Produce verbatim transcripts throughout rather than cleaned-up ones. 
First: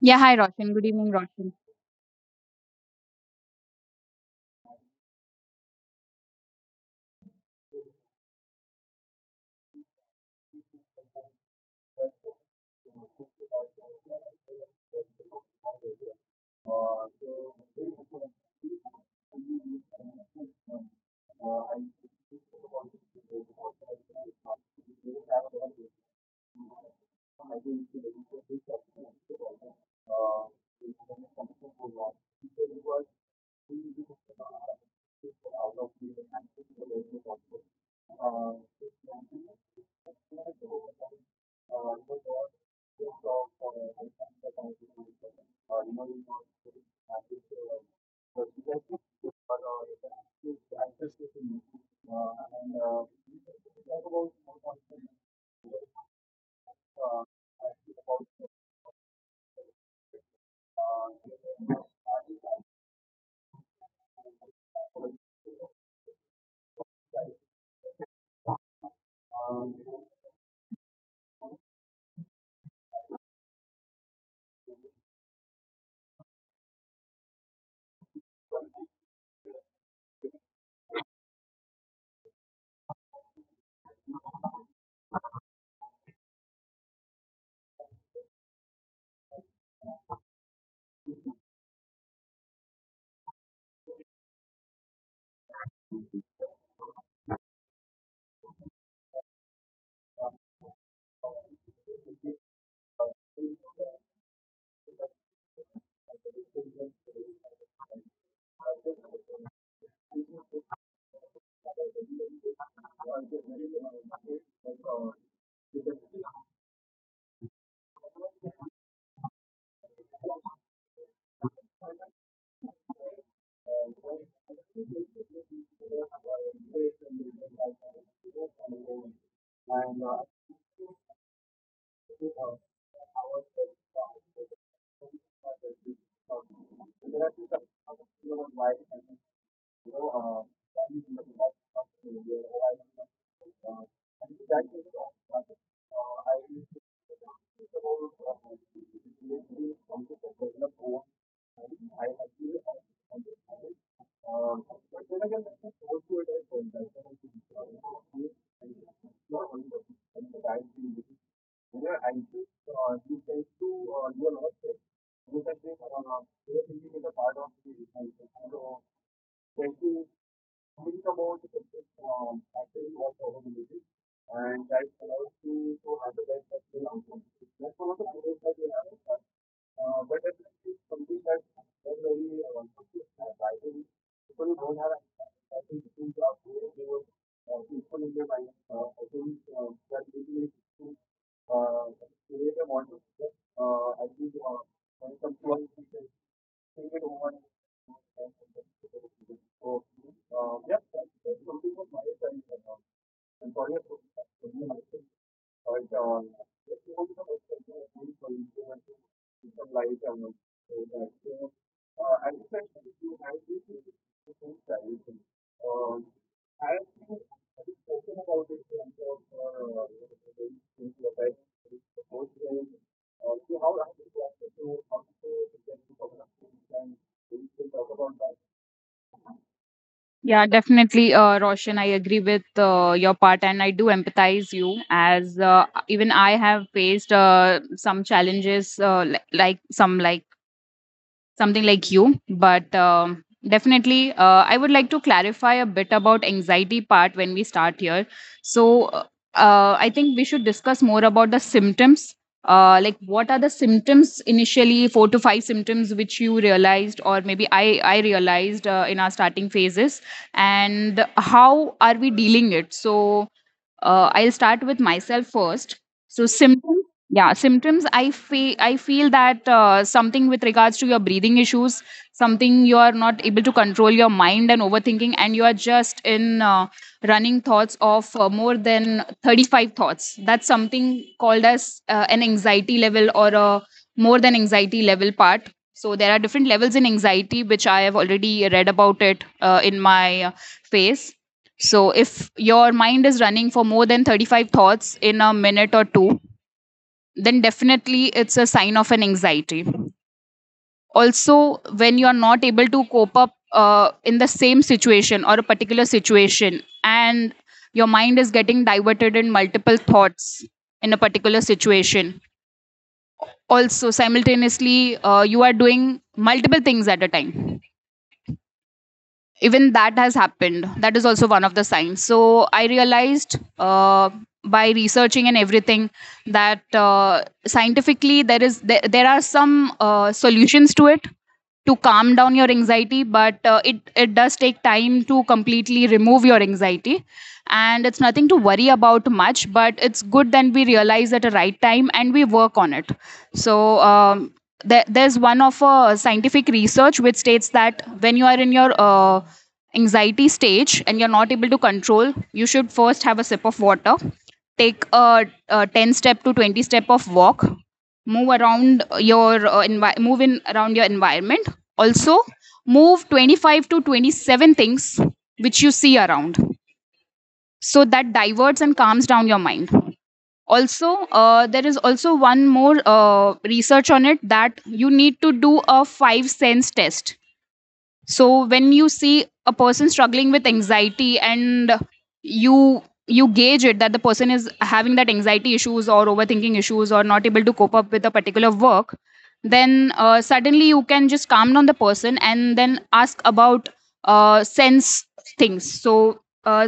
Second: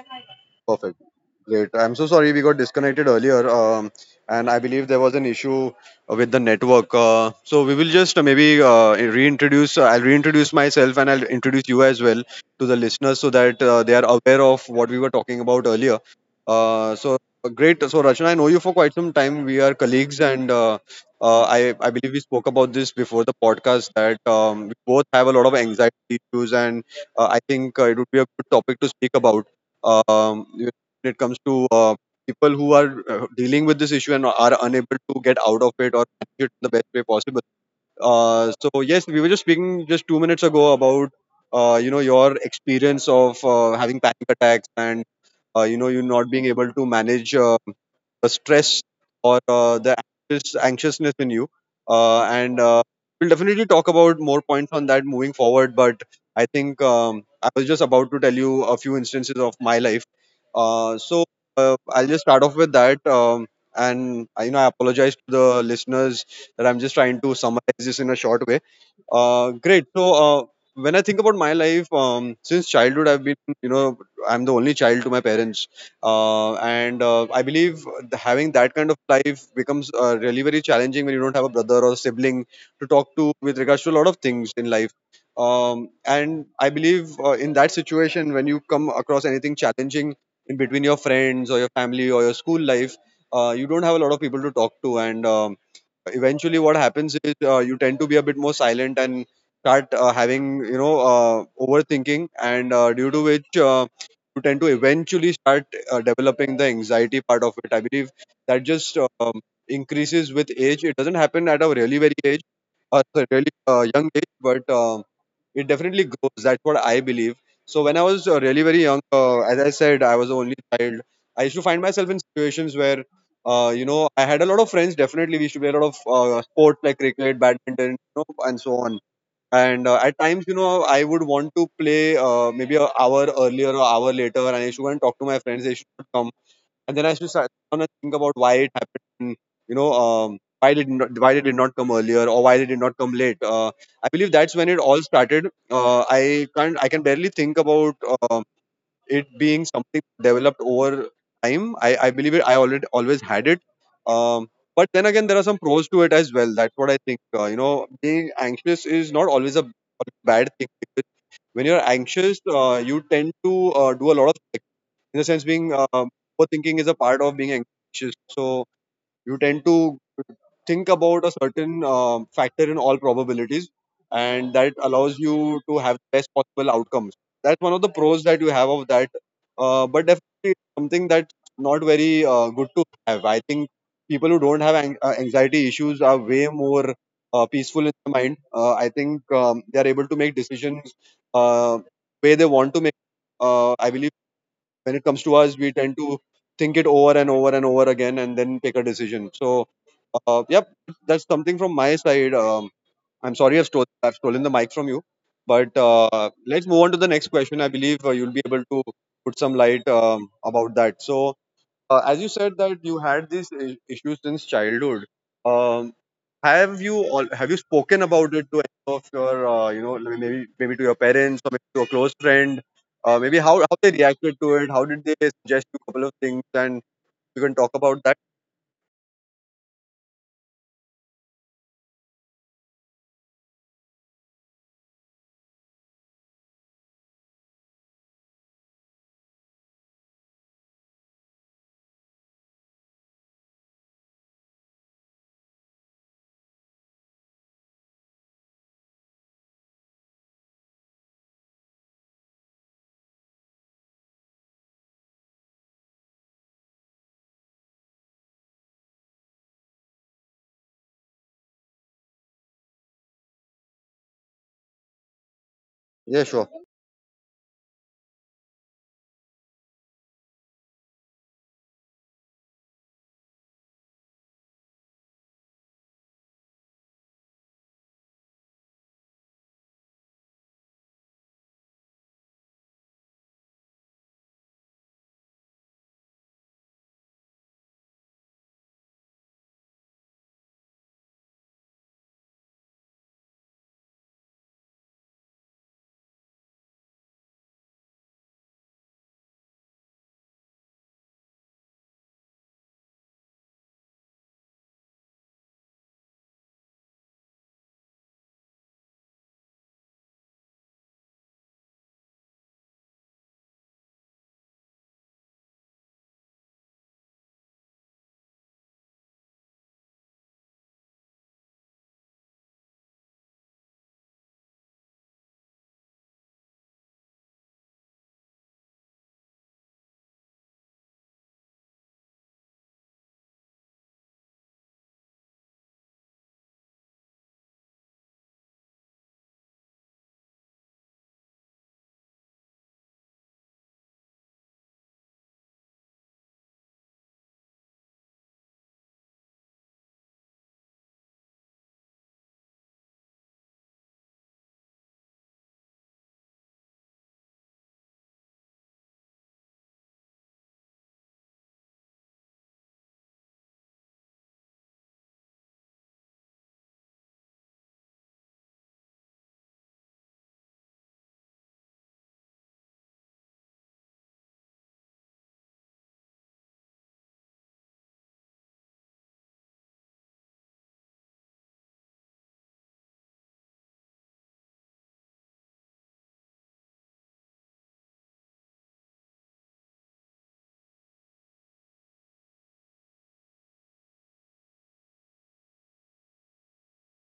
Yeah, hi Roshan. Good Perfect. evening, Roshan. Great. I'm so sorry we got disconnected earlier, um, and I believe there was an issue uh, with the network. Uh, so we will just uh, maybe uh, reintroduce. Uh, I'll reintroduce myself and I'll introduce you as well to the listeners so that uh, they are aware of what we were talking about earlier. Uh, so uh, Great. So Rachna, I know you for quite some time. We are colleagues, and uh, uh, I I believe we spoke about this before the podcast that um, we both have a lot of anxiety issues, and uh, I think uh, it would be a good topic to speak about um, you know, when it comes to uh, people who are uh, dealing with this issue and are unable to get out of it or manage it in the best way possible. Uh, so yes, we were just speaking just two minutes ago about uh, you know your experience of uh, having panic attacks and uh, you know you not being able to manage uh, the stress or uh, the anxious, anxiousness in you. Uh, and uh, We'll definitely talk about more points on that moving forward. But I think um, I was just about to tell you a few instances of my life. Uh, so uh, I'll just start off with that. Um, and I- you know, I apologize to the listeners that I'm just trying to summarize this in a short way. Uh, great. So uh, when I think about my life, um, since childhood, I've been, you know, I'm the only child to my parents uh, and uh, I believe the- having that kind of life becomes uh, really very challenging when you don't have a brother or a sibling to talk to with regards to a lot of things in life, um, and I believe uh, in that situation when you come across anything challenging in between your friends or your family or your school life. Uh, you don't have a lot of people to talk to, and um, eventually what happens is uh, you tend to be a bit more silent and start uh, having you know uh, overthinking, and uh, due to which uh, you tend to eventually start uh, developing the anxiety part of it. I believe that just um, increases with age. It doesn't happen at a really very age, a really uh, young age, but uh, it definitely grows. That's what I believe. So when I was uh, really very young, uh, as I said, I was the only child. I used to find myself in situations where uh, you know I had a lot of friends. Definitely, we used to play a lot of uh, sports like cricket, badminton, you know, and so on. And uh, at times, you know, I would want to play uh, maybe an hour earlier or hour later, and I used to go and talk to my friends they should come, and then I should start to think about why it happened. And, you know, um, why did not, why did it not come earlier, or why did it not come late? Uh, I believe that's when it all started. Uh, I can't I can barely think about um it being something developed over time. I, I believe it. I already always had it. Um, but then again, there are some pros to it as well. That's what I think. Uh, you know, being anxious is not always a bad thing. Because when you're anxious, uh, you tend to uh, do a lot of in the sense being um, overthinking is a part of being anxious, so you tend to think about a certain um, factor in all probabilities, and that allows you to have the best possible outcomes. That's one of the pros that you have of that. Uh, but definitely something that's not very uh, good to have. I think people who don't have an- uh, anxiety issues are way more uh, peaceful in the mind. uh, I think um, they are able to make decisions uh, way they want to make. uh, I believe when it comes to us, we tend to think it over and over and over again and then take a decision. So uh, yep, that's something from my side. um, I'm sorry, I've, stole, I've stolen the mic from you, but uh, let's move on to the next question. I believe uh, you'll be able to put some light um, about that. So uh, as you said that you had these i- issues since childhood, um, have you all have you spoken about it to any of your uh, you know like maybe maybe to your parents or maybe to a close friend? Uh, maybe how how they reacted to it? How did they suggest you a couple of things? And you can talk about that. Yeah, definitely, uh, Roshan. I agree with uh, your part, and I do empathize you as uh, even I have faced uh, some challenges, uh, li- like some like something like you but um, definitely uh, I would like to clarify a bit about anxiety part when we start here. So uh, uh, I think we should discuss more about the symptoms, uh, like what are the symptoms initially, four to five symptoms which you realized, or maybe i i realized uh, in our starting phases and how are we dealing it. So uh, I'll start with myself first. So Yeah, sure. symptoms, yeah, symptoms. I feel I feel that uh, something with regards to your breathing issues, something you are not able to control your mind and overthinking, and you are just in uh, running thoughts of uh, more than thirty-five thoughts. That's something called as uh, an anxiety level or a more than anxiety level part. So there are different levels in anxiety, which I have already read about it uh, in my uh, phase. So if your mind is running for more than thirty-five thoughts in a minute or two, then definitely it's a sign of an anxiety. Also, when you're not able to cope up uh, in the same situation or a particular situation, and your mind is getting diverted in multiple thoughts in a particular situation, also simultaneously, uh, you are doing multiple things at a time, even that has happened, that is also one of the signs. So I realized uh, by researching and everything that uh, scientifically there is there, there are some uh, solutions to it to calm down your anxiety, but uh, it it does take time to completely remove your anxiety, and it's nothing to worry about much, but it's good then we realize at a right time and we work on it. So um, there, there's one of a scientific research which states that when you are in your uh, anxiety stage and you're not able to control, you should first have a sip of water, take a, a ten step to twenty step of walk, move around your uh, envi- move in around your environment. Also move twenty-five to twenty-seven things which you see around, so that diverts and calms down your mind. Also uh, there is also one more uh, research on it that you need to do a five sense test. So when you see a person struggling with anxiety and you you gauge it that the person is having that anxiety issues or overthinking issues or not able to cope up with a particular work, then uh, suddenly you can just calm down the person and then ask about uh, sense things. So uh,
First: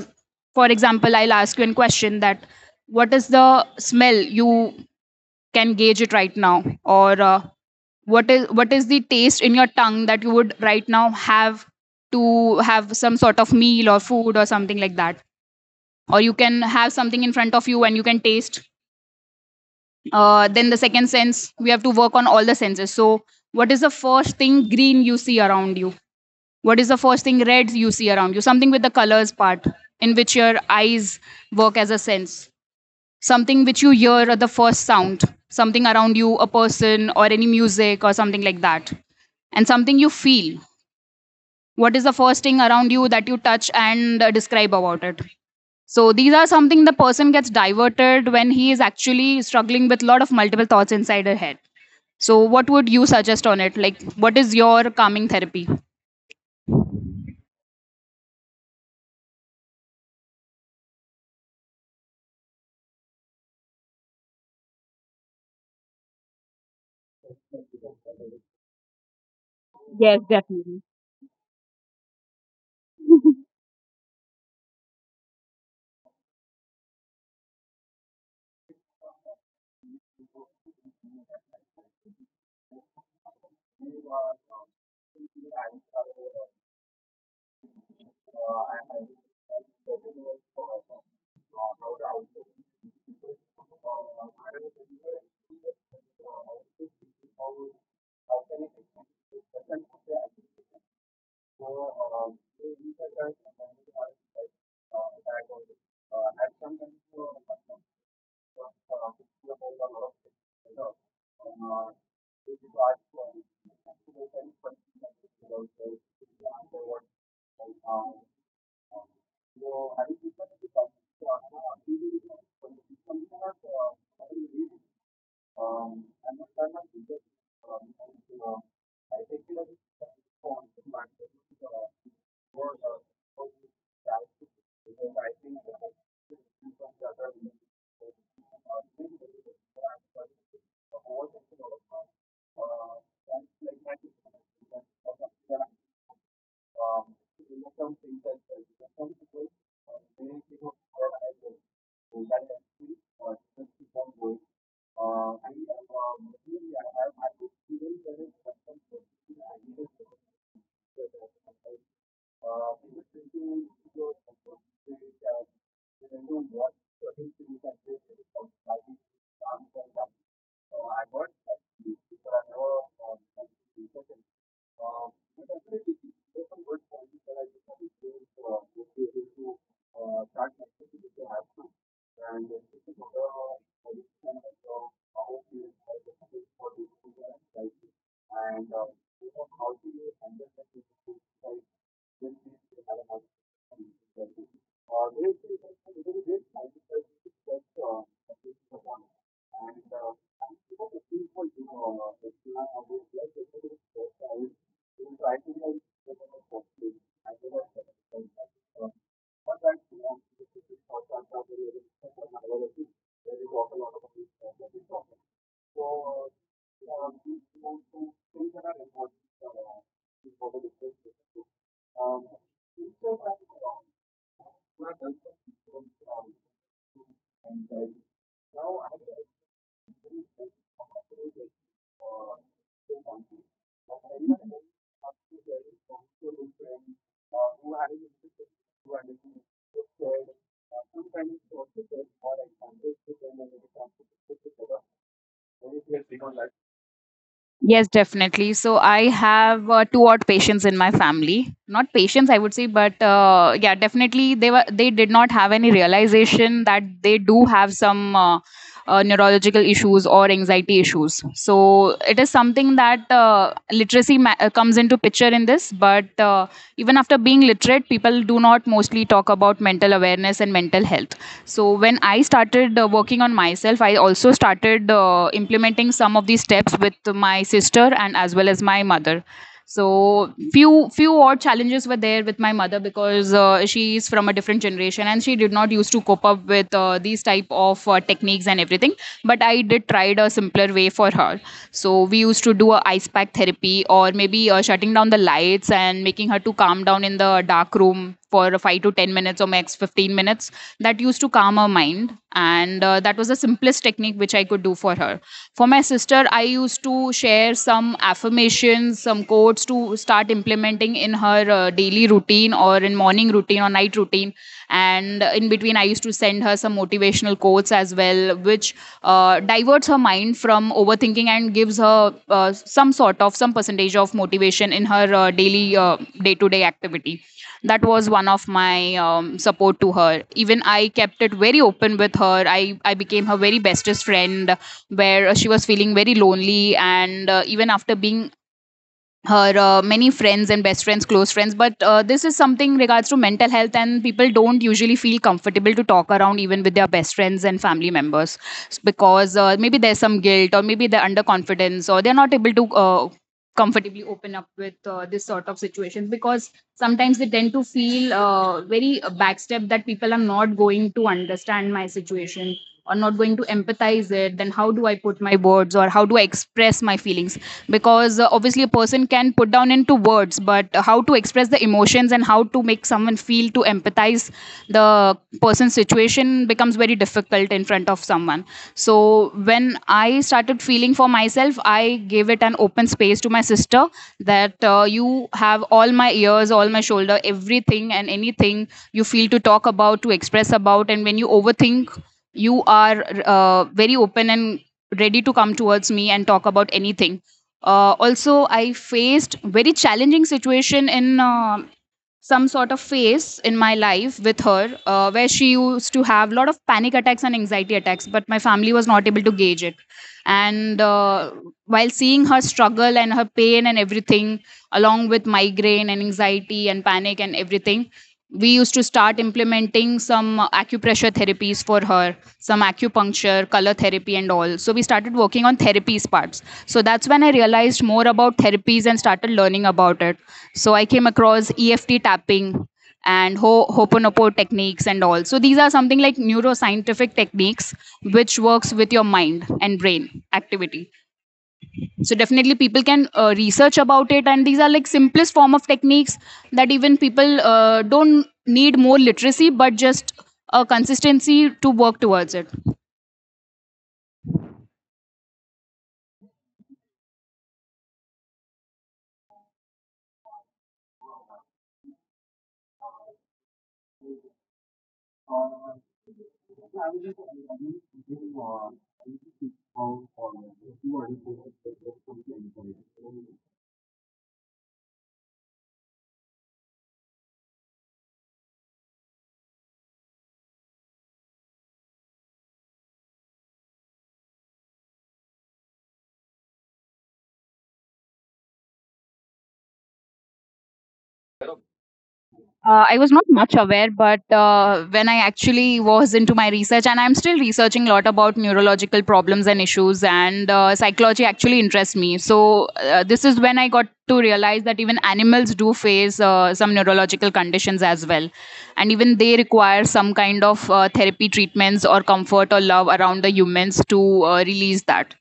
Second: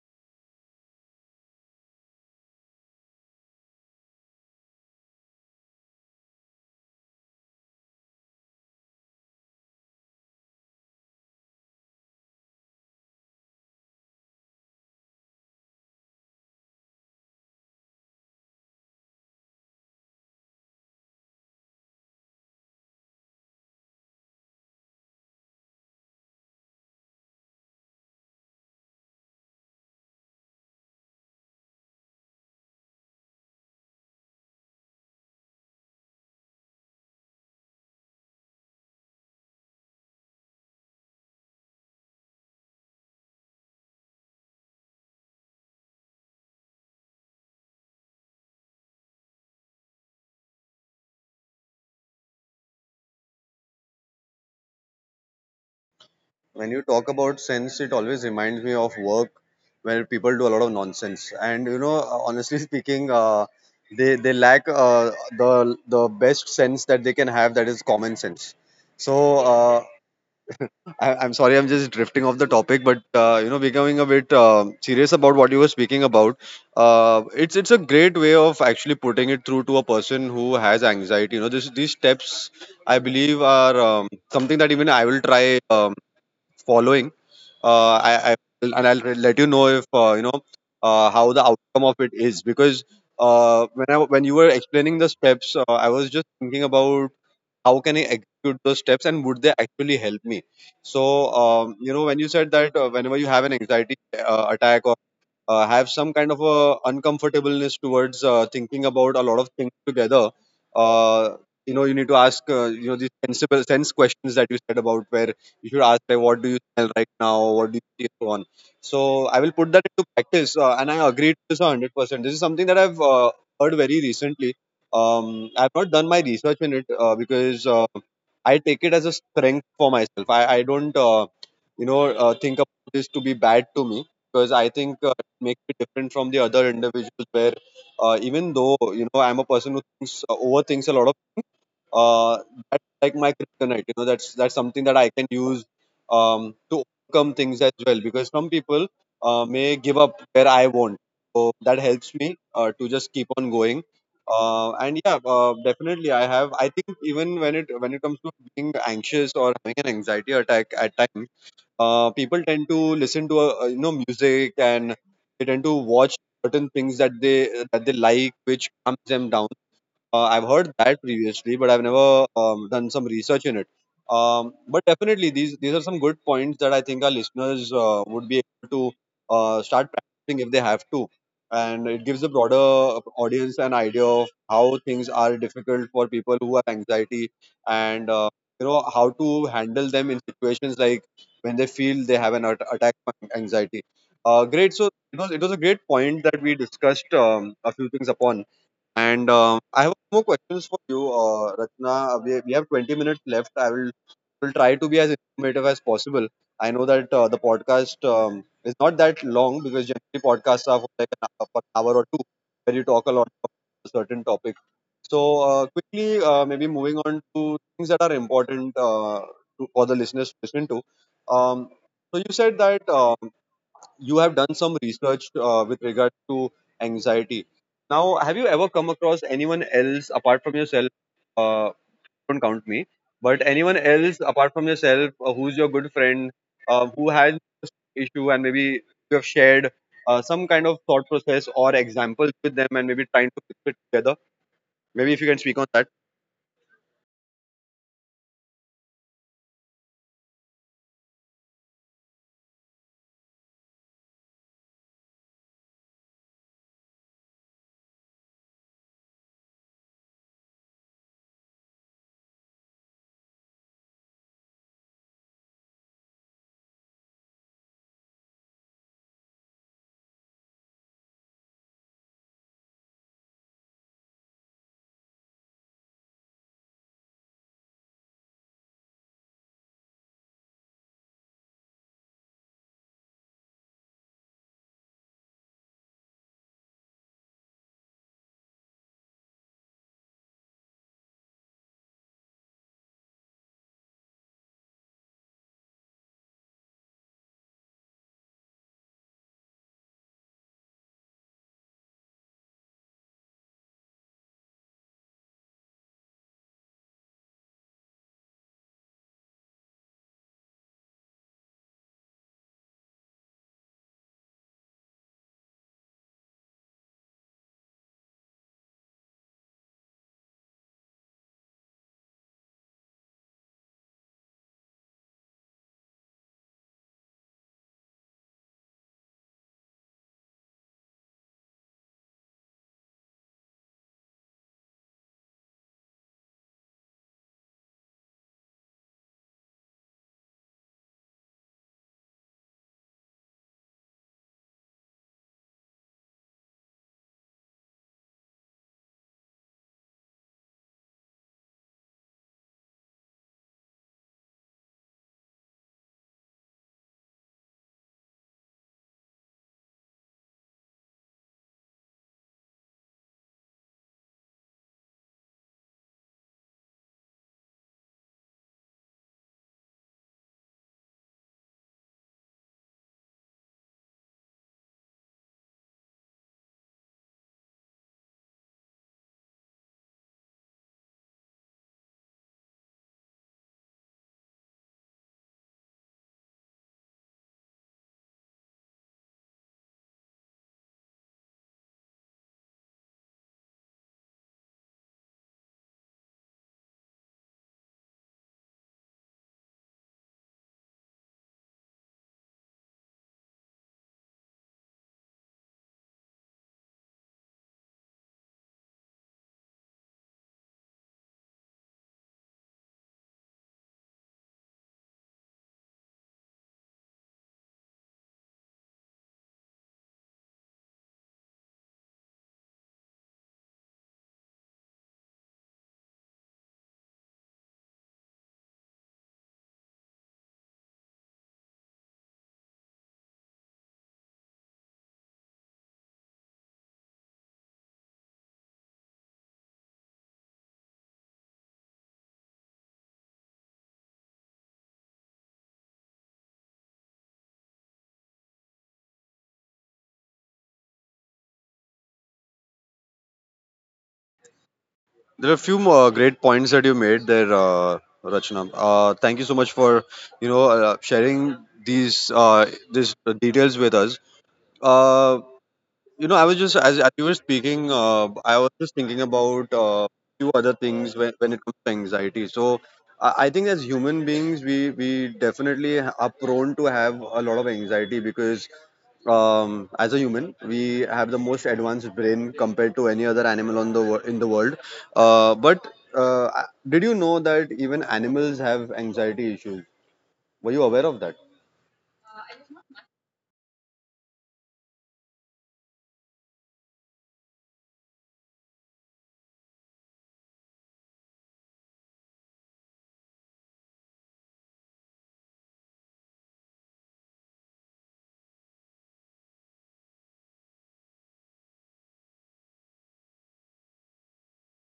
for example, I'll ask you a question that what is the smell you can gauge it right now, or uh, what is what is the taste in your tongue that you would right now have, to have some sort of meal or food or something like that, or you can have something in front of you and you can taste. Uh, Then the second sense, we have to work on all the senses. So what is the first thing green you see around you, what is the first thing red you see around you, something with the colors part in which your eyes work as a sense, something which you hear at the first sound, something around you, a person or any music or something like that, and something you feel, what is the first thing around you that you touch and uh, describe about it. So these are something the person gets diverted when he is actually struggling with a lot of multiple thoughts inside her head. So what would you suggest on it, like what is your calming therapy? When you talk about sense, it always reminds me of work where people do a lot of nonsense. And you know, honestly speaking, uh, they they lack uh, the the best sense that they can have, that is common sense. So uh, Definitely. I, I'm sorry, I'm just drifting off the topic, but uh, you know, becoming a bit um serious about what you were speaking about. Uh, it's it's a great way of actually putting it through to a person who has anxiety. You know, this these steps I believe are um, something that even I will try um, following. Uh, I, I will, and I'll re- let you know if uh, you know uh, how the outcome of it is. Because uh, when I when you were explaining the steps, uh, I was just thinking about how can I execute those steps, and would they actually help me? So um, you know, when you said that uh, whenever you have an anxiety uh, attack or uh, have some kind of a uncomfortableness towards uh, thinking about a lot of things together, uh, you know, you need to ask uh, you know, these sensible sense questions that you said about, where you should ask like, what do you smell right now, what do you see, and so on. So I will put that into practice, uh, and I agree to this one hundred percent. This is something that I've uh, heard very recently. um, I've not done my research in it, uh, because uh, I take it as a strength for myself. i, I don't uh, you know uh, think about this to be bad to me, because I think uh, makes me different from the other individuals where uh, even though you know, I'm a person who thinks uh, overthinks a lot of uh, that's like my kryptonite, you know, that's that's something that I can use um, to overcome things as well, because some people uh, may give up where I won't. So that helps me uh, to just keep on going. Uh, and yeah, uh, definitely i have I think, even when it when it comes to being anxious or having an anxiety attack, at times uh, people tend to listen to uh, uh, you know, music, and they tend to watch certain things that they that they like, which calms them down. uh, I've heard that previously, but I've never um, done some research in it. Um, but definitely, these these are some good points that I think our listeners uh, would be able to uh, start practicing if they have to, and it gives the broader audience an idea of how things are difficult for people who have anxiety, and uh, you know, how to handle them in situations like when they feel they have an at- attack of anxiety. Uh, great. So it was it was a great point that we discussed um, a few things upon. And um, I have more questions for you, uh, Ratna. Uh, We, we have twenty minutes left. I will will try to be as informative as possible. I know that uh, the podcast um, is not that long, because generally podcasts are for like an hour, for an hour or two, where you talk a lot about a certain topic. So uh, quickly, uh, maybe moving on to things that are important uh, to, for the listeners to listen to. Um, so you said that um, you have done some research uh, with regard to anxiety. Now, have you ever come across anyone else apart from yourself? Uh, don't count me, but anyone else apart from yourself uh, who's your good friend uh, who has this issue, and maybe you have shared uh, some kind of thought process or examples with them, and maybe trying to fix it together. Maybe if you can speak on that. Yes, definitely. So I have uh, two odd patients in my family. Not patients, I would say, but uh, yeah, definitely they were they did not have any realization that they do have some uh, uh, neurological issues or anxiety issues. So it is something that uh, literacy ma- uh, comes into picture in this. But uh, even after being literate, people do not mostly talk about mental awareness and mental health. So when I started uh, working on myself, I also started uh, implementing some of these steps with my sister and as well as my mother. So few few odd challenges were there with my mother, because uh, she is from a different generation and she did not used to cope up with uh, these type of uh, techniques and everything. But I did tried a simpler way for her. So we used to do a ice pack therapy, or maybe uh, shutting down the lights and making her to calm down in the dark room for five to ten minutes or max fifteen minutes. That used to calm her mind, and uh, that was the simplest technique which I could do for her. For my sister, I used to share some affirmations, some quotes to start implementing in her uh, daily routine or in morning routine or night routine. And in between I used to send her some motivational quotes as well, which uh, diverts her mind from overthinking and gives her uh, some sort of some percentage of motivation in her uh, daily day to day activity. That was one of my um, support to her. Even I kept it very open with her. I i became her very bestest friend, where she was feeling very lonely, and uh, even after being her uh, many friends and best friends, close friends, but uh, this is something regards to mental health, and people don't usually feel comfortable to talk around even with their best friends and family members. S- because uh, maybe there's some guilt, or maybe they're under confidence, or they're not able to uh, comfortably open up with uh, this sort of situations, because sometimes they tend to feel uh, very backstep that people are not going to understand my situation or not going to empathize it, then how do I put my words, or how do I express my feelings? Because uh, obviously a person can put down into words, but how to express the emotions and how to make someone feel to empathize the person's situation becomes very difficult in front of someone. So when I started feeling for myself, I gave it an open space to my sister, that uh, you have all my ears, all my shoulder, everything and anything you feel to talk about, to express about. And when you overthink, you are uh, very open and ready to come towards me and talk about anything. Uh, Also, I faced very challenging situation in uh, some sort of phase in my life with her, uh, where she used to have a lot of panic attacks and anxiety attacks, but my family was not able to gauge it. And uh, while seeing her struggle and her pain and everything, along with migraine and anxiety and panic and everything, we used to start implementing some uh, acupressure therapies for her, some acupuncture, color therapy and all. So we started working on therapies parts. So that's when I realized more about therapies and started learning about it. So I came across E F T tapping and Ho- Hoponopo techniques and all. So these are something like neuroscientific techniques which works with your mind and brain activity. So definitely people can uh, research about it, and these are like simplest form of techniques that even people uh, don't need more literacy, but just a consistency to work towards it. There are a few more great points that you made there, uh, Rachna. Uh, thank you so much for you know uh, sharing these uh, these details with us. Uh, you know, I was just as, as you were speaking, uh, I was just thinking about uh, few other things when, when it comes to anxiety. So I, I think as human beings, we we definitely are prone to have a lot of anxiety because um, as a human, we have the most advanced brain compared to any other animal on the wor- in the world. Uh, but uh, did you know that even animals have anxiety issues? Were you aware of that? Uh, I was not much aware, but uh, when I actually was into my research, and I'm still researching a lot about neurological problems and issues, and uh, psychology actually interests me. So uh, this is when I got to realize that even animals do face uh, some neurological conditions as well. And even they require some kind of uh, therapy treatments or comfort or love around the humans to uh, release that.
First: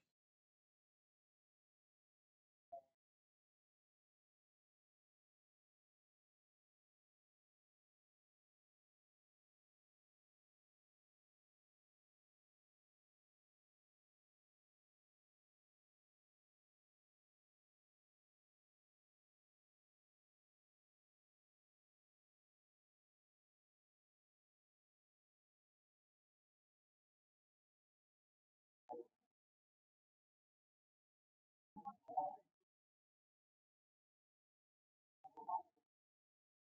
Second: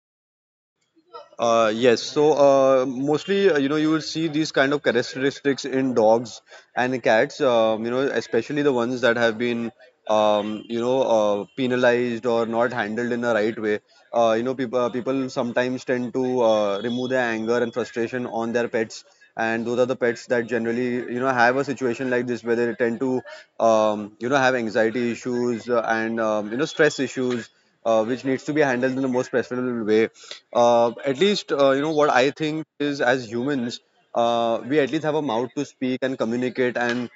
Uh, yes. So uh, mostly, uh, you know, you will see these kind of characteristics in dogs and cats. Um, you know, especially the ones that have been, um, you know, uh, penalized or not handled in the right way. Uh, you know, people people sometimes tend to uh, remove their anger and frustration on their pets, and those are the pets that generally, you know, have a situation like this where they tend to, um, you know, have anxiety issues uh, and um, you know stress issues, uh, which needs to be handled in the most preferable way uh, at least uh, you know what I think is as humans uh, we at least have a mouth to speak and communicate and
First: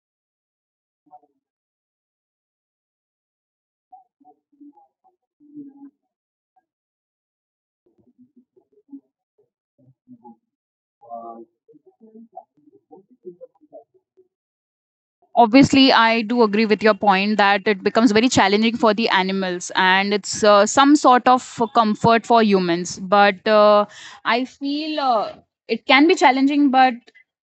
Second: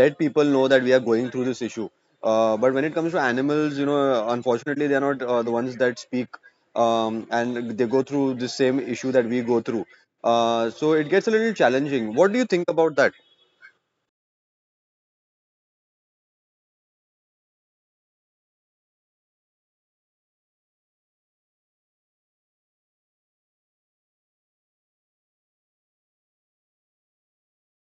let people know that we are going through this issue uh, but when it comes to animals you know unfortunately they are not uh, the ones that speak um, and they go through the same issue that we go through uh, so it gets a little challenging. What do you think about that? Obviously, I do agree with your point that it becomes very challenging for the animals and it's uh, some sort of comfort for humans, but uh, I feel uh, it can be challenging, but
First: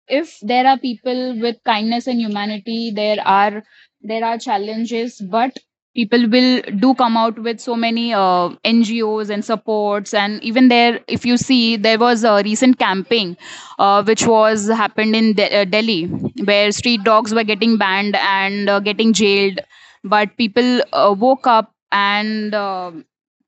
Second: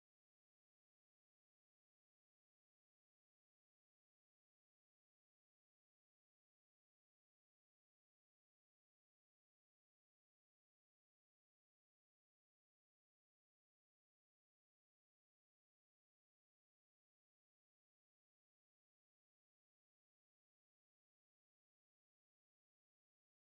if there are people with kindness and humanity, there are there are challenges, but people will do come out with so many uh, NGOs and supports. And even there, if you see, there was a recent camping uh, which was happened in De- uh, delhi, where street dogs were getting banned and uh, getting jailed. But people uh, woke up and uh,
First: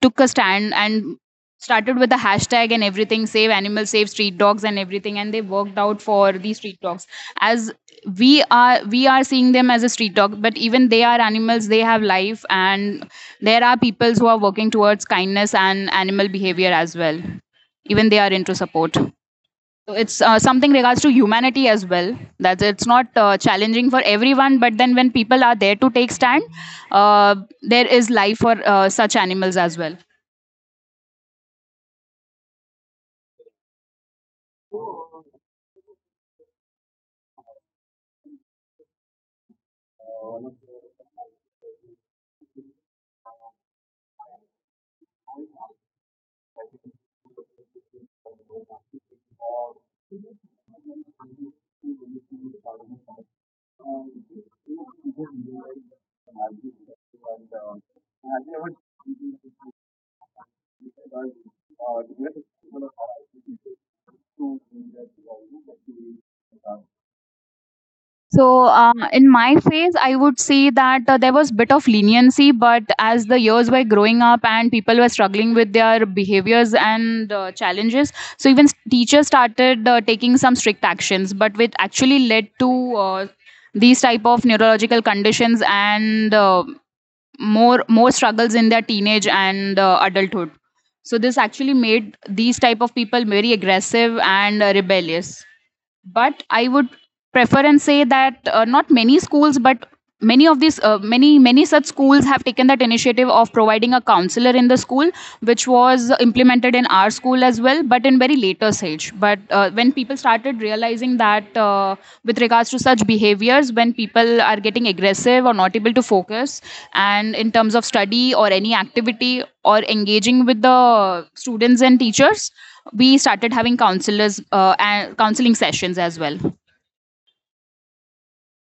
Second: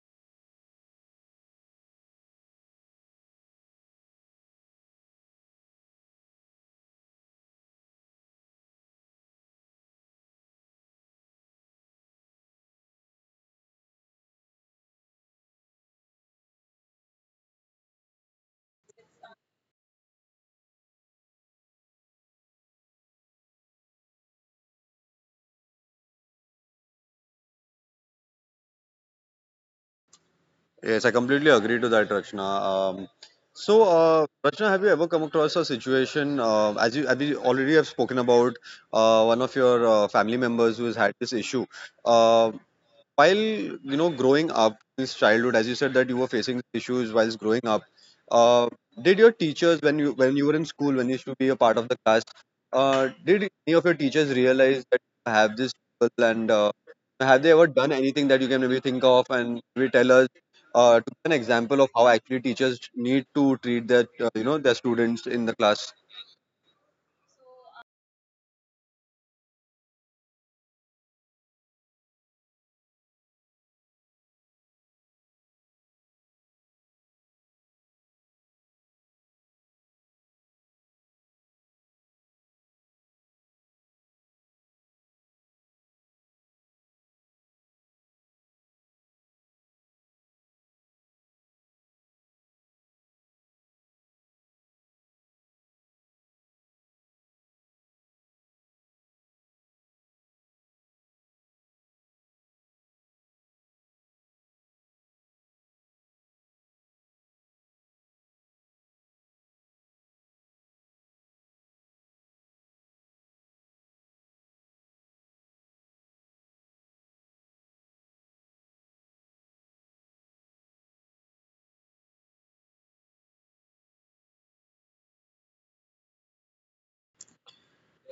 took a stand and started with the hashtag and everything, save animals, save street dogs and everything, and they worked out for these street dogs. As we are we are seeing them as a street dog, but even they are animals, they have life. And there are people who are working towards kindness and animal behavior as well. Even they are into support. So it's uh, something regards to humanity as well, that it's not uh, challenging for everyone, but then when people are there to take stand, uh, there is life for uh, such animals as well. Yes, I completely agree to that, Rakshana. Um, so, uh, Rachna, have you ever come across a situation, uh, as you as we already have spoken about, uh, one of your uh, family members who has had this issue? Uh, while you know growing up since childhood as you said that you were facing issues whilst growing up uh, did your teachers when you when you were in school when you used to be a part of the class uh, did any of your teachers realize that you have this struggle and uh, have they ever done anything that you can maybe think of and maybe tell us uh, to give an example of how actually teachers need to treat their uh, you know their students in the class? So, uh, in my phase, I would say that uh, there was bit of leniency, but as the years were growing up and people were struggling with their behaviors and uh, challenges, so even s- teachers started uh, taking some strict actions, but which actually led to uh, these type of neurological conditions and uh, more more struggles in their teenage and uh, adulthood. So this actually made these type of people very aggressive and uh, rebellious. But I would prefer and say that uh, not many schools, but many of these uh, many many such schools have taken that initiative of providing a counselor in the school, which was implemented in our school as well, but in very later stage. But uh, when people started realizing that uh, with regards to such behaviors, when people are getting aggressive or not able to focus and in terms of study or any activity or engaging with the students and teachers, we started having counselors uh, and counseling sessions as well.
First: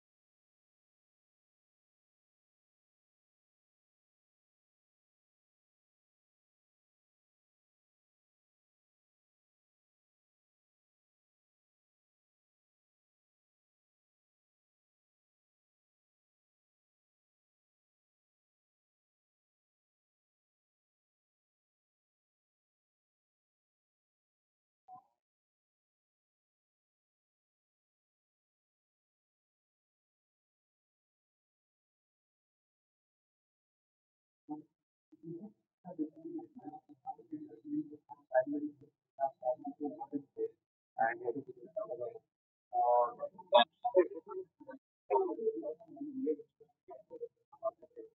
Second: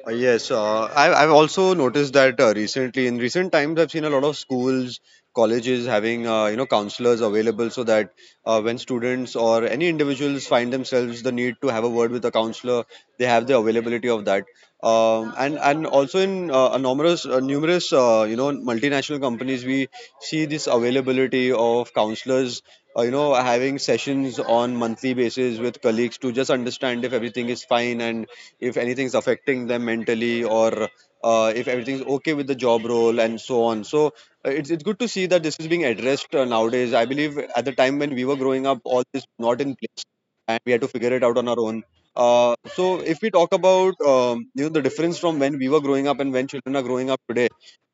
Uh, Yes, uh, I, I've also noticed that uh, recently, in recent times, I've seen a lot of schools, colleges having uh, you know counselors available, so that uh, when students or any individuals find themselves the need to have a word with a counselor, they have the availability of that. Um, and and also in uh, a numerous uh, numerous uh, you know multinational companies, we see this availability of counselors. Uh, you know, having sessions on monthly basis with colleagues to just understand if everything is fine and if anything's affecting them mentally, or uh, if everything's okay with the job role and so on. So uh, it's it's good to see that this is being addressed uh, nowadays. I believe at the time when we were growing up, all this was not in place, and we had to figure it out on our own. Uh, so if we talk about um, you know the difference from when we were growing up and when children are growing up today,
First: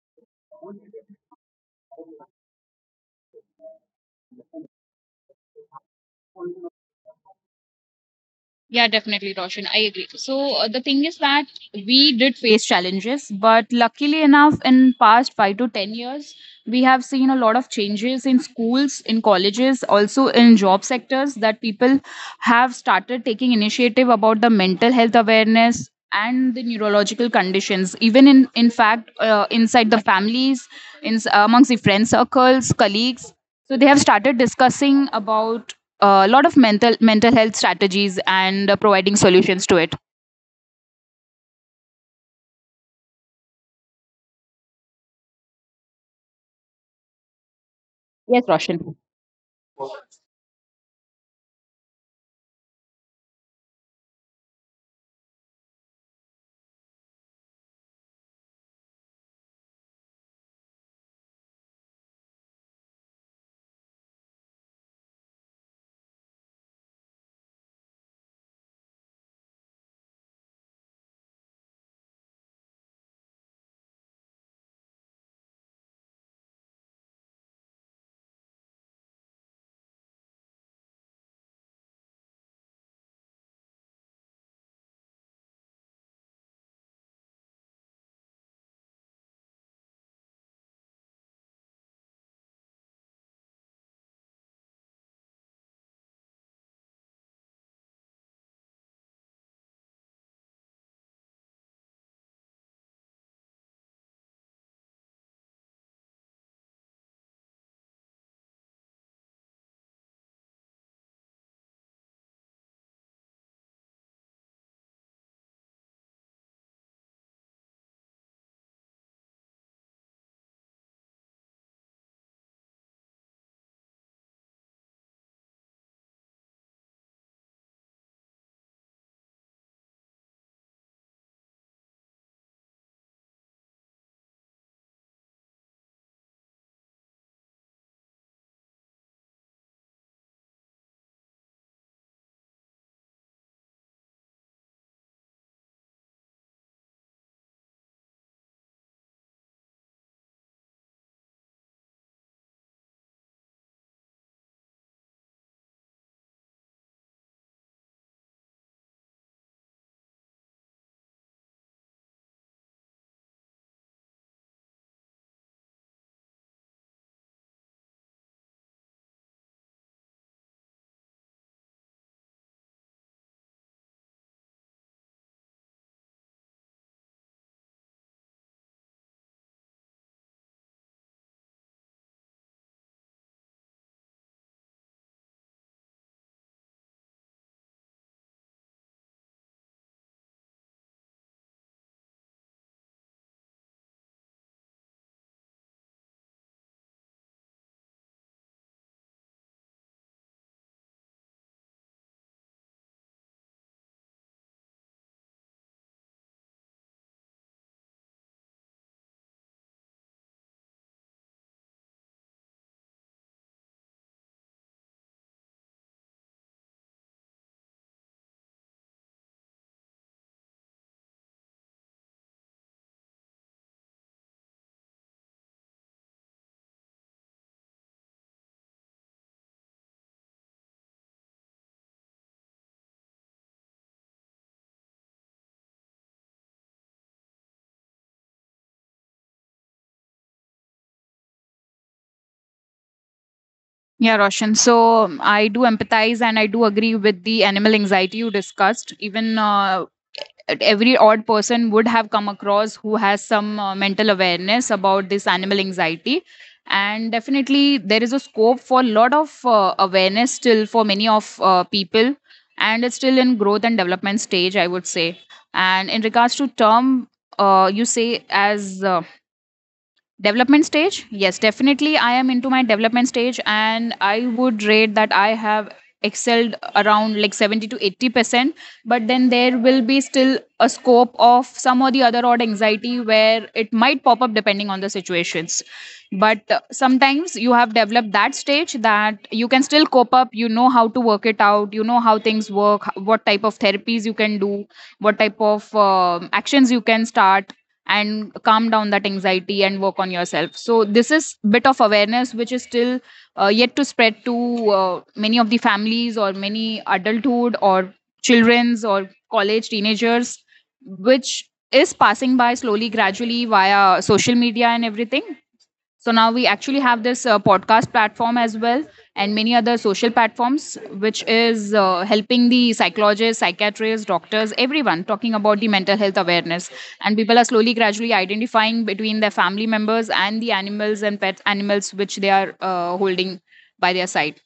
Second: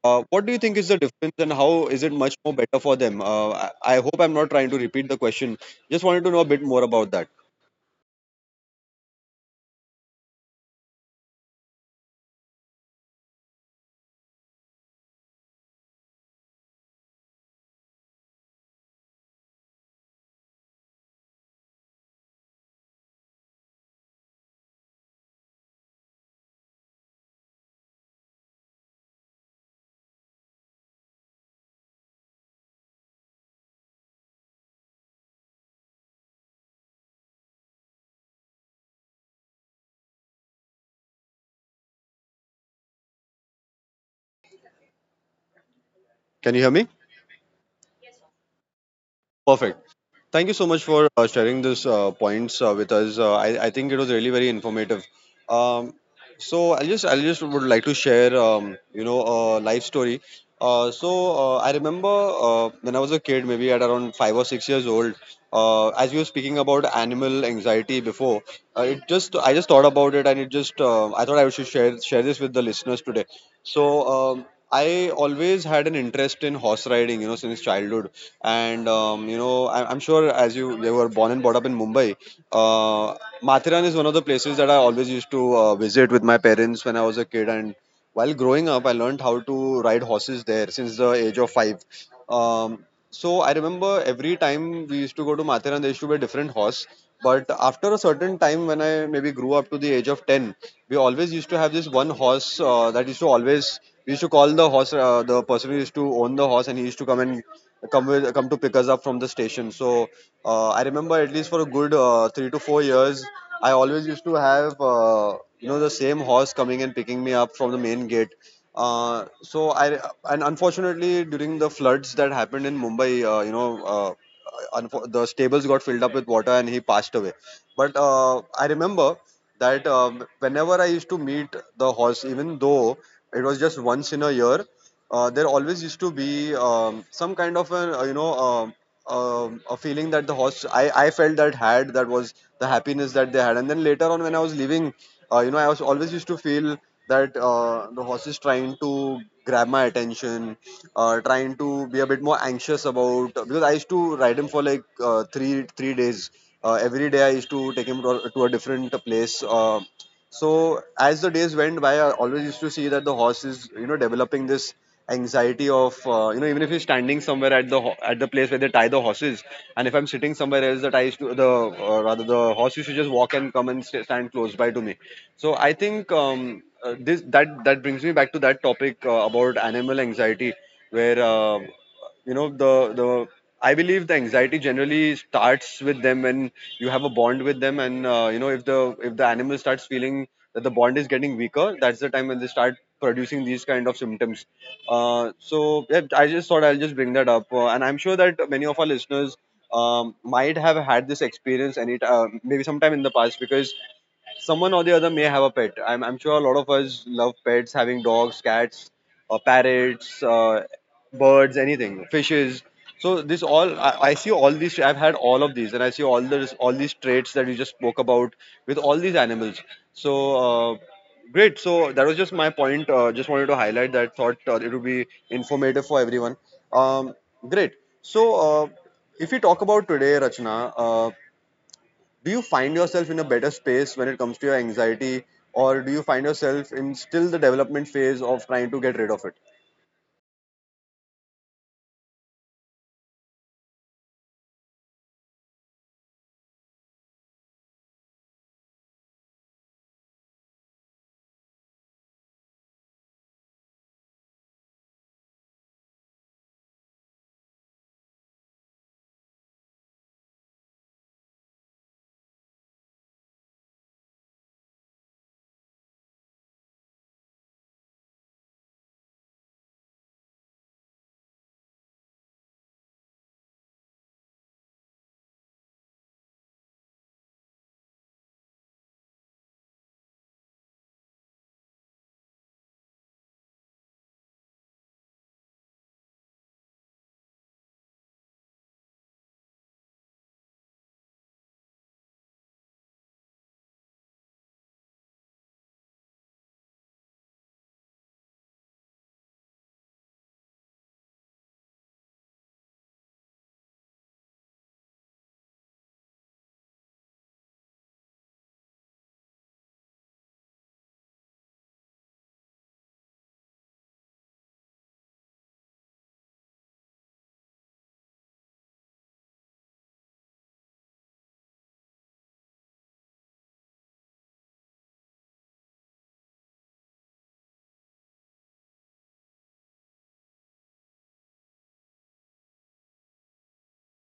uh, what do you think is the difference and how is it much more better for them? Uh, I, I hope I'm not trying to repeat the question. Just wanted to know a bit more about that. Yeah, definitely, Roshan. I agree. So uh, the thing is that we did face challenges, but luckily enough, in past five to ten years, we have seen a lot of changes in schools, in colleges, also in job sectors, that people have started taking initiative about the mental health awareness and the neurological conditions. Even in, in fact, uh, inside the families, in amongst the friend circles, colleagues. So they have started discussing about a lot of mental mental health strategies and uh, providing solutions to it. Can you hear me? Yes, Roshan. Perfect. Thank you so much for uh, sharing those uh, points uh, with us. Uh, I, I think it was really very informative. Um, so I just I just would like to share um, you know a life story. Uh, so uh, I remember uh, when I was a kid, maybe at around five or six years old. Uh, as you were speaking about animal anxiety before, uh, it just I just thought about it, and it just uh, I thought I should share share this with the listeners today. So um, I always had an interest in horse riding, you know, since childhood, and um, you know I, i'm sure as you you were born and brought up in Mumbai. uh, Mathiran is one of the places that I always used to uh, visit with my parents when I was a kid, and while growing up I learned how to ride horses there since the age of five. Um, so I remember every time we used to go to Mathiran there used to be a different horse, but after a certain time when I maybe grew up to the age of ten, we always used to have this one horse uh, that used to always we used to call the horse uh, the person who used to own the horse, and he used to come and come with, come to pick us up from the station. So uh, I remember at least for a good uh, three to four years, I always used to have uh, you know the same horse coming and picking me up from the main gate. Uh, so I and unfortunately during the floods that happened in Mumbai, uh, you know. Uh, unfo- the stables got filled up with water and he passed away. But uh, I remember that um, whenever I used to meet the horse, even though it was just once in a year, uh, there always used to be um, some kind of a uh, you know um um a feeling that the horse I, I felt that had that was the happiness that they had. And then later on when I was leaving, uh, you know I was always used to feel that uh, the horse is trying to grab my attention, uh, trying to be a bit more anxious about, because I used to ride him for like uh, three three days. Uh, every day I used to take him to a, to a different place. Uh, so as the days went by I always used to see that the horse is you know developing this anxiety of, uh, you know even if you're standing somewhere at the ho- at the place where they tie the horses, and if I'm sitting somewhere else, the ties to the uh, rather the horse used to just walk and come and st- stand close by to me. So I think um, uh, this that that brings me back to that topic uh, about animal anxiety, where uh, you know the the I believe the anxiety generally starts with them when you have a bond with them, and uh, you know if the if the animal starts feeling that the bond is getting weaker, that's the time when they start producing these kind of symptoms. Uh, so yeah, I just thought I'll just bring that up, uh, and I'm sure that many of our listeners um, might have had this experience any t- uh, maybe sometime in the past, because someone or the other may have a pet. I'm, I'm sure a lot of us love pets, having dogs, cats, uh, parrots, uh, birds, anything, fishes. So this all I, I see all these. I've had all of these, and I see all this all these traits that you just spoke about with all these animals. So. Uh, Great. So that was just my point. Uh, just wanted to highlight that. Thought uh, it would be informative for everyone. Um, Great. So uh, if we talk about today, Rachna, uh, do you find yourself in a better space when it comes to your anxiety, or do you find yourself in still the development phase of trying to get rid of it? Yeah, Roshan. So, um, I do empathize and I do agree with the animal anxiety you discussed. Even uh, every odd person would have come across who has some uh, mental awareness about this animal anxiety. And definitely, there is a scope for a lot of uh, awareness still for many of uh, people, and it's still in growth and development stage, I would say. And in regards to term, uh, you say as, uh, development stage? Yes, definitely. I am into my development stage, and I would rate that I have excelled around like seventy to eighty percent. But then there will be still a scope of some or the other odd anxiety where it might pop up depending on the situations. But uh, sometimes you have developed that stage that you can still cope up. You know how to work it out, you know how things work, h- what type of therapies you can do, what type of um actions you can start and calm down that anxiety and work on yourself. So this is bit of awareness which is still uh, yet to spread to uh, many of the families or many adulthood or children's or college teenagers, which is passing by slowly, gradually, via social media and everything. So now we actually have this uh, podcast platform as well, and many other social platforms, which is uh, helping the psychologists, psychiatrists, doctors, everyone talking about the mental health awareness. And people are slowly, gradually identifying between their family members and the animals and pet animals which they are uh, holding by their side.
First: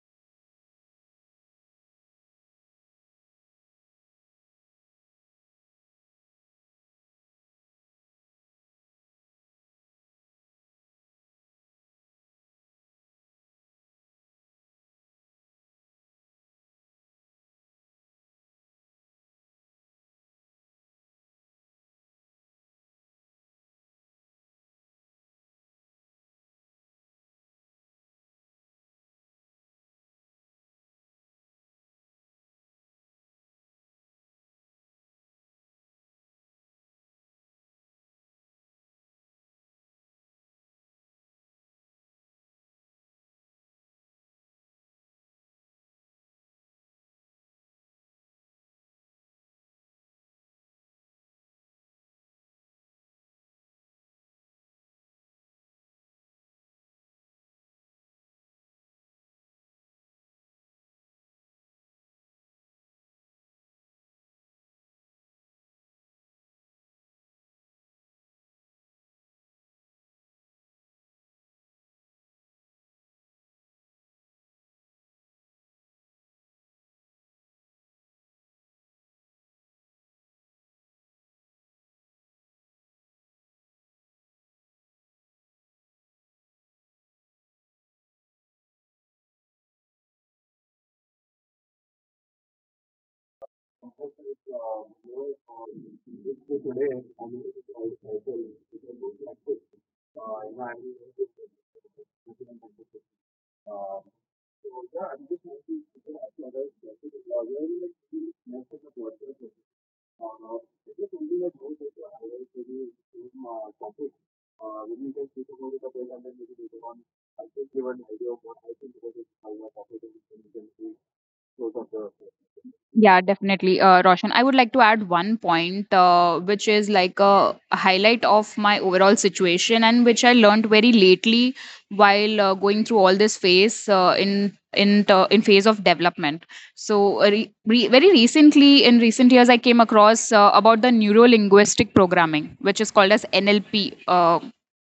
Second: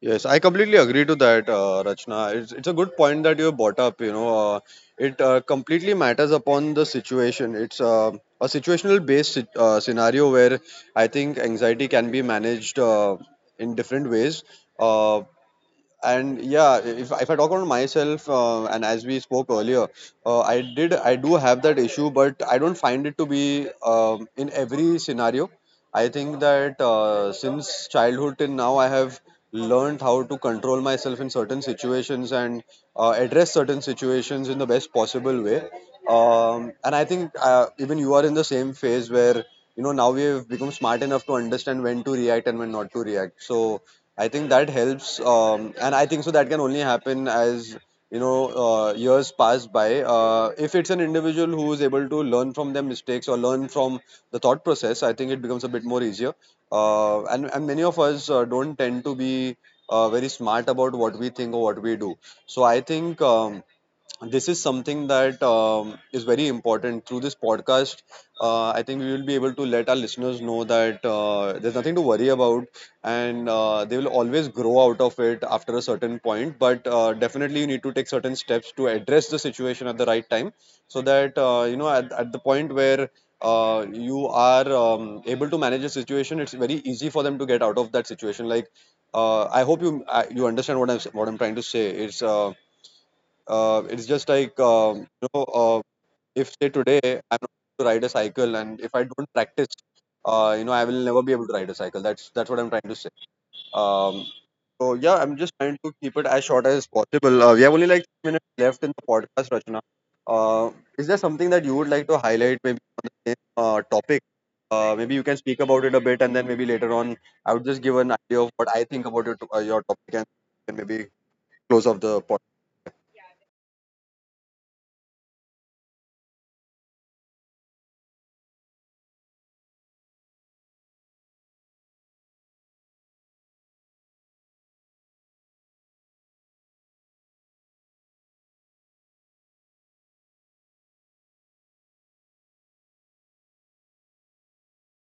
Yes, I completely agree to that, uh, Rachna. It's it's a good point that you have brought up. You know, uh, it uh, completely matters upon the situation. It's uh, a situational based uh, scenario where I think anxiety can be managed uh, in different ways. Uh, and yeah, if, if I talk about myself uh, and as we spoke earlier, uh, i did I do have that issue, but I don't find it to be um, in every scenario. I think that uh, since childhood till now, I have learned how to control myself in certain situations and uh, address certain situations in the best possible way. Um, and I think uh, even you are in the same phase where you know now we have become smart enough to understand when to react and when not to react. So I think that helps, um, and I think so that can only happen as you know uh, years pass by. Uh, if it's an individual who is able to learn from their mistakes or learn from the thought process, I think it becomes a bit more easier. Uh, and and many of us uh, don't tend to be uh, very smart about what we think or what we do. So I think. Um, this is something that um, is very important through this podcast. Uh, i think we will be able to let our listeners know that uh, there's nothing to worry about, and uh, they will always grow out of it after a certain point, but uh, definitely you need to take certain steps to address the situation at the right time, so that uh, you know at, at the point where uh, you are um, able to manage a situation, it's very easy for them to get out of that situation. like uh, I hope you I- you understand what i'm what I'm trying to say. It's uh, uh, it's just like um, you know uh, if say today I'm not able to ride a cycle, and if I don't practice, uh, you know I will never be able to ride a cycle. That's that's what I'm trying to say. um, so yeah, I'm just trying to keep it as short as possible. Uh, we have only like three minutes left in the podcast, Rachna. uh, is there something that you would like to highlight, maybe on the same uh, topic? Uh, maybe you can speak about it a bit, and then maybe later on I would just give an idea of what I think about your, to- uh, your topic, and then maybe close off the podcast. Yeah, definitely, uh, Roshan. I would like to add one point, uh, which is like a highlight of my overall situation, and which I learned very lately while uh, going through all this phase uh, in in t- in phase of development. So, uh, re- re- very recently, in recent years, I came across uh, about the neuro linguistic programming, which is called as N L P. Uh,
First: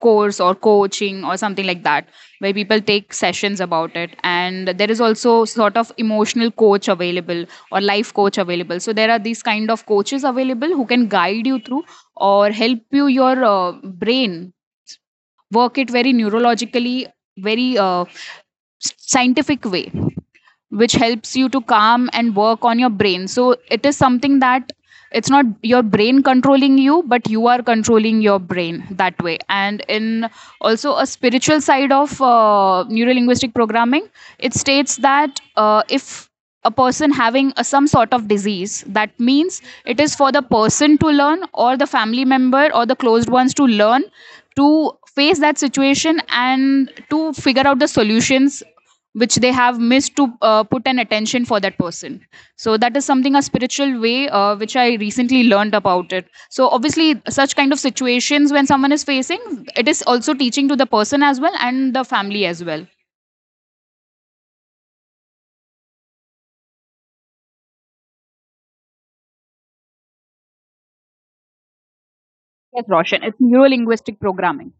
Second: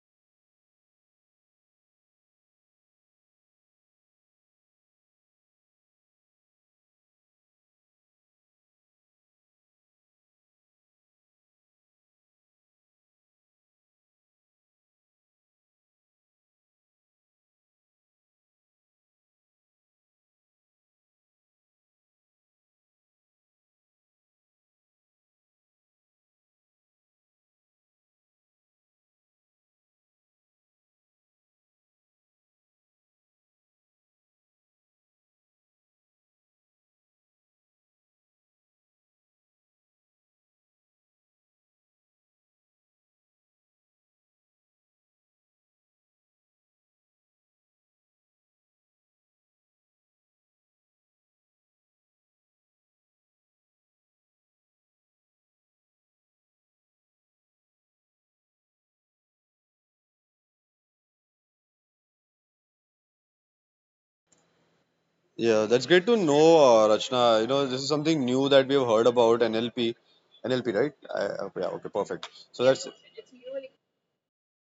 Course or coaching or something like that, where people take sessions about it, and there is also sort of emotional coach available or life coach available. So there are these kind of coaches available who can guide you through or help you your uh, brain work it very neurologically, very uh, scientific way, which helps you to calm and work on your brain. So it is something that it's not your brain controlling you, but you are controlling your brain that way. And in also a spiritual side of uh, linguistic programming, it states that uh, if a person having a, some sort of disease, that means it is for the person to learn, or the family member or the closed ones to learn to face that situation and to figure out the solutions which they have missed to uh, put an attention for that person. So that is something a spiritual way uh, which I recently learned about it. So obviously such kind of situations when someone is facing, it is also teaching to the person as well and the family as well. Yeah, that's great to know, uh, Rachna. You know, this is something new that we have heard about N L P. N L P, right? I, uh, yeah, okay, perfect. So Yes, that's Roshan, it's neuro linguistic programming.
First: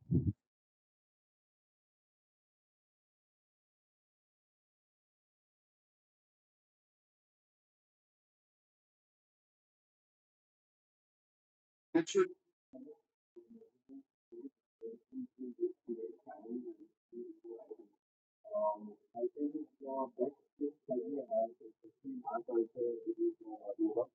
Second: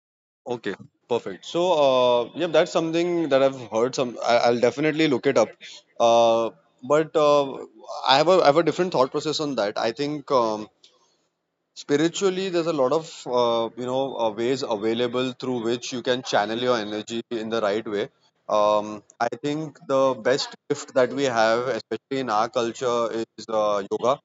okay, perfect. So, uh, yeah, that's something that I've heard. Some, I, I'll definitely look it up. Uh, but uh, I have a, I have a different thought process on that. I think um, spiritually there's a lot of uh, you know uh, ways available through which you can channel your energy in the right way. Um, i think the best gift that we have, especially in our culture, is uh, yoga,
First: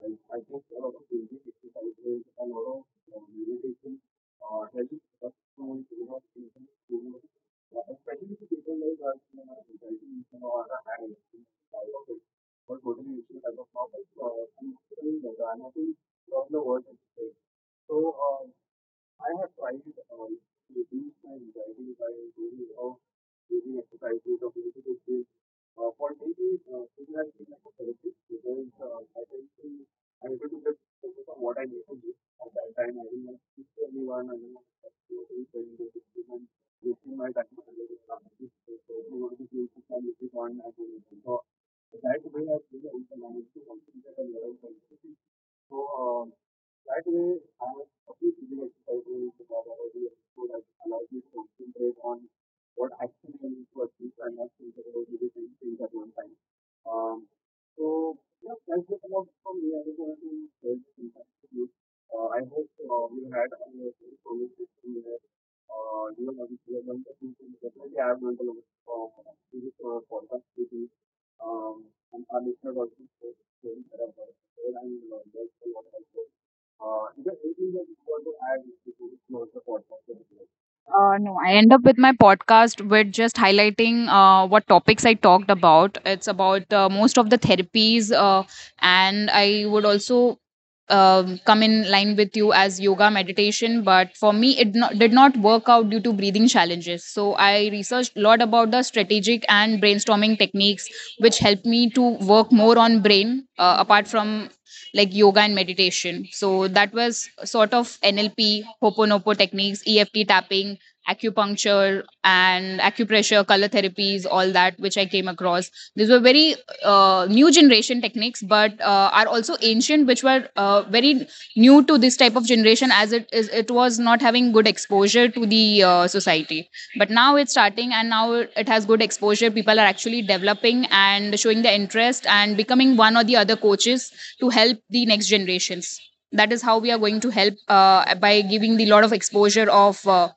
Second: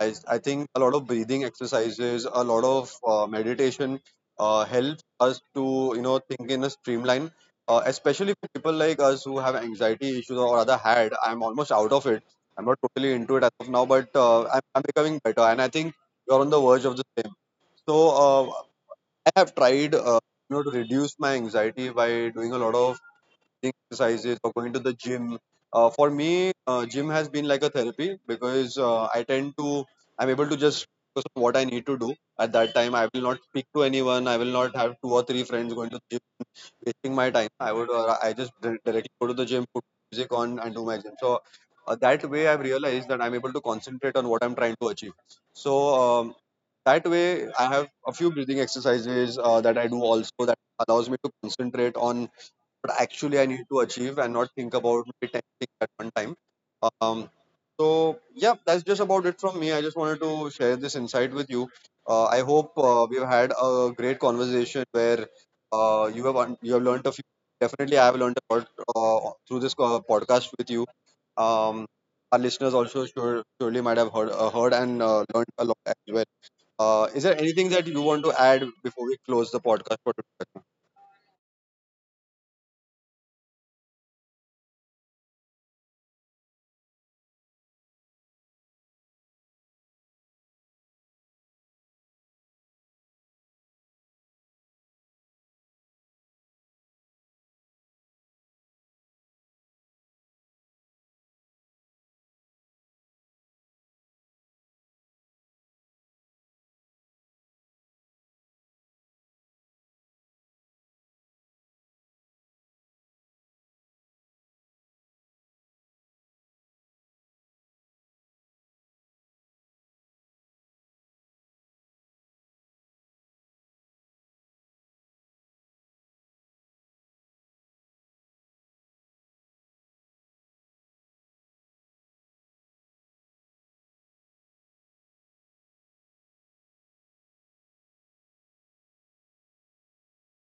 exercise. I think a lot of breathing exercises, a lot of uh, meditation uh, helps us to, you know, think in a streamline. Uh, especially for people like us who have anxiety issues, or rather had. I'm almost out of it. I'm not totally into it as of now, but uh, I'm, I'm becoming better, and I think you're on the verge of the same. So uh, I have tried, uh, you know to reduce my anxiety by doing a lot of exercises or going to the gym. Uh, for me, uh, gym has been like a therapy, because uh, I tend to, I'm able to just focus on what I need to do at that time. I will not speak to anyone. I will not have two or three friends going to the gym wasting my time. I would, uh, I just dir- directly go to the gym, put music on, and do my gym. So uh, that way, I've realized that I'm able to concentrate on what I'm trying to achieve. So um, that way, I have a few breathing exercises uh, that I do also that allows me to concentrate on what actually I need to achieve, and not think about maybe ten things at one time. Um, so yeah, that's just about it from me. I just wanted to share this insight with you. Uh, I hope uh, we've had a great conversation where uh, you have un- you have learned a few. Definitely, I have learned a lot uh, through this co- podcast with you. Um, our listeners also sure, surely might have heard, uh, heard and uh, learned a lot as well. Uh, is there anything that you want to add before we close the podcast for today? Uh, no, I end up with my podcast with just highlighting uh, what topics I talked about. It's about uh, most of the therapies, uh, and I would also, um, come in line with you as yoga meditation. But for me, it not, did not work out due to breathing challenges. So I researched a lot about the strategic and brainstorming techniques, which helped me to work more on brain uh, apart from like yoga and meditation. So that was sort of N L P, Hoponopo techniques, E F T tapping, acupuncture and acupressure, color therapies, all that which I came across. These were very uh, new generation techniques, but uh, are also ancient, which were uh, very new to this type of generation, as it is it was not having good exposure to the uh, society. But now it's starting, and now it has good exposure. People are actually developing and showing the interest and becoming one or the other coaches to help the next generations. That is how we are going to help uh, by giving the lot of exposure of uh,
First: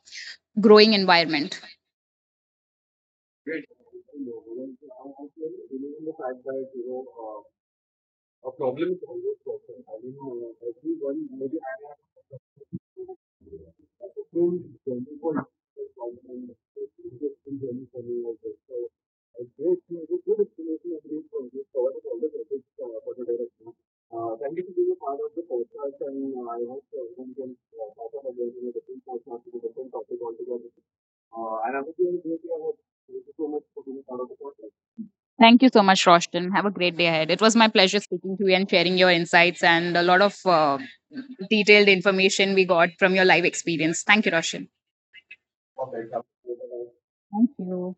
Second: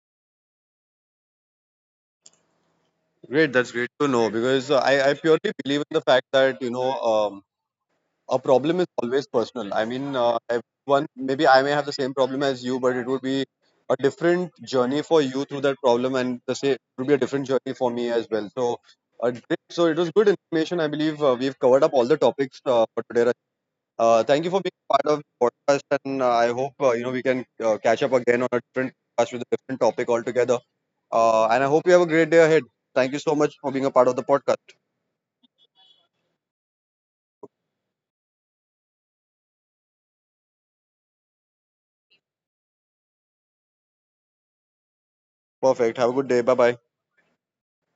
growing environment. Great, that's great to know, because uh, I, I purely believe in the fact that, you know, um, a problem is always personal. I mean, uh, everyone, maybe I may have the same problem as you, but it would be a different journey for you through that problem, and the same, it would be a different journey for me as well. So, uh, great. So it was good information. I believe uh, we've covered up all the topics uh, for today, Rachit. Uh, thank you for being part of the podcast, and uh, I hope, uh, you know, we can uh, catch up again on a different podcast with a different topic altogether. Uh, and I hope you have a great day ahead. Thank you so much for being a part of the podcast. Thank you so much, Roshton. Have a great day ahead. It was my pleasure speaking to you and sharing your insights and a lot of uh, detailed information we got from your live experience. Thank you, Roshton. Perfect. Have a good day. Bye bye. Thank you.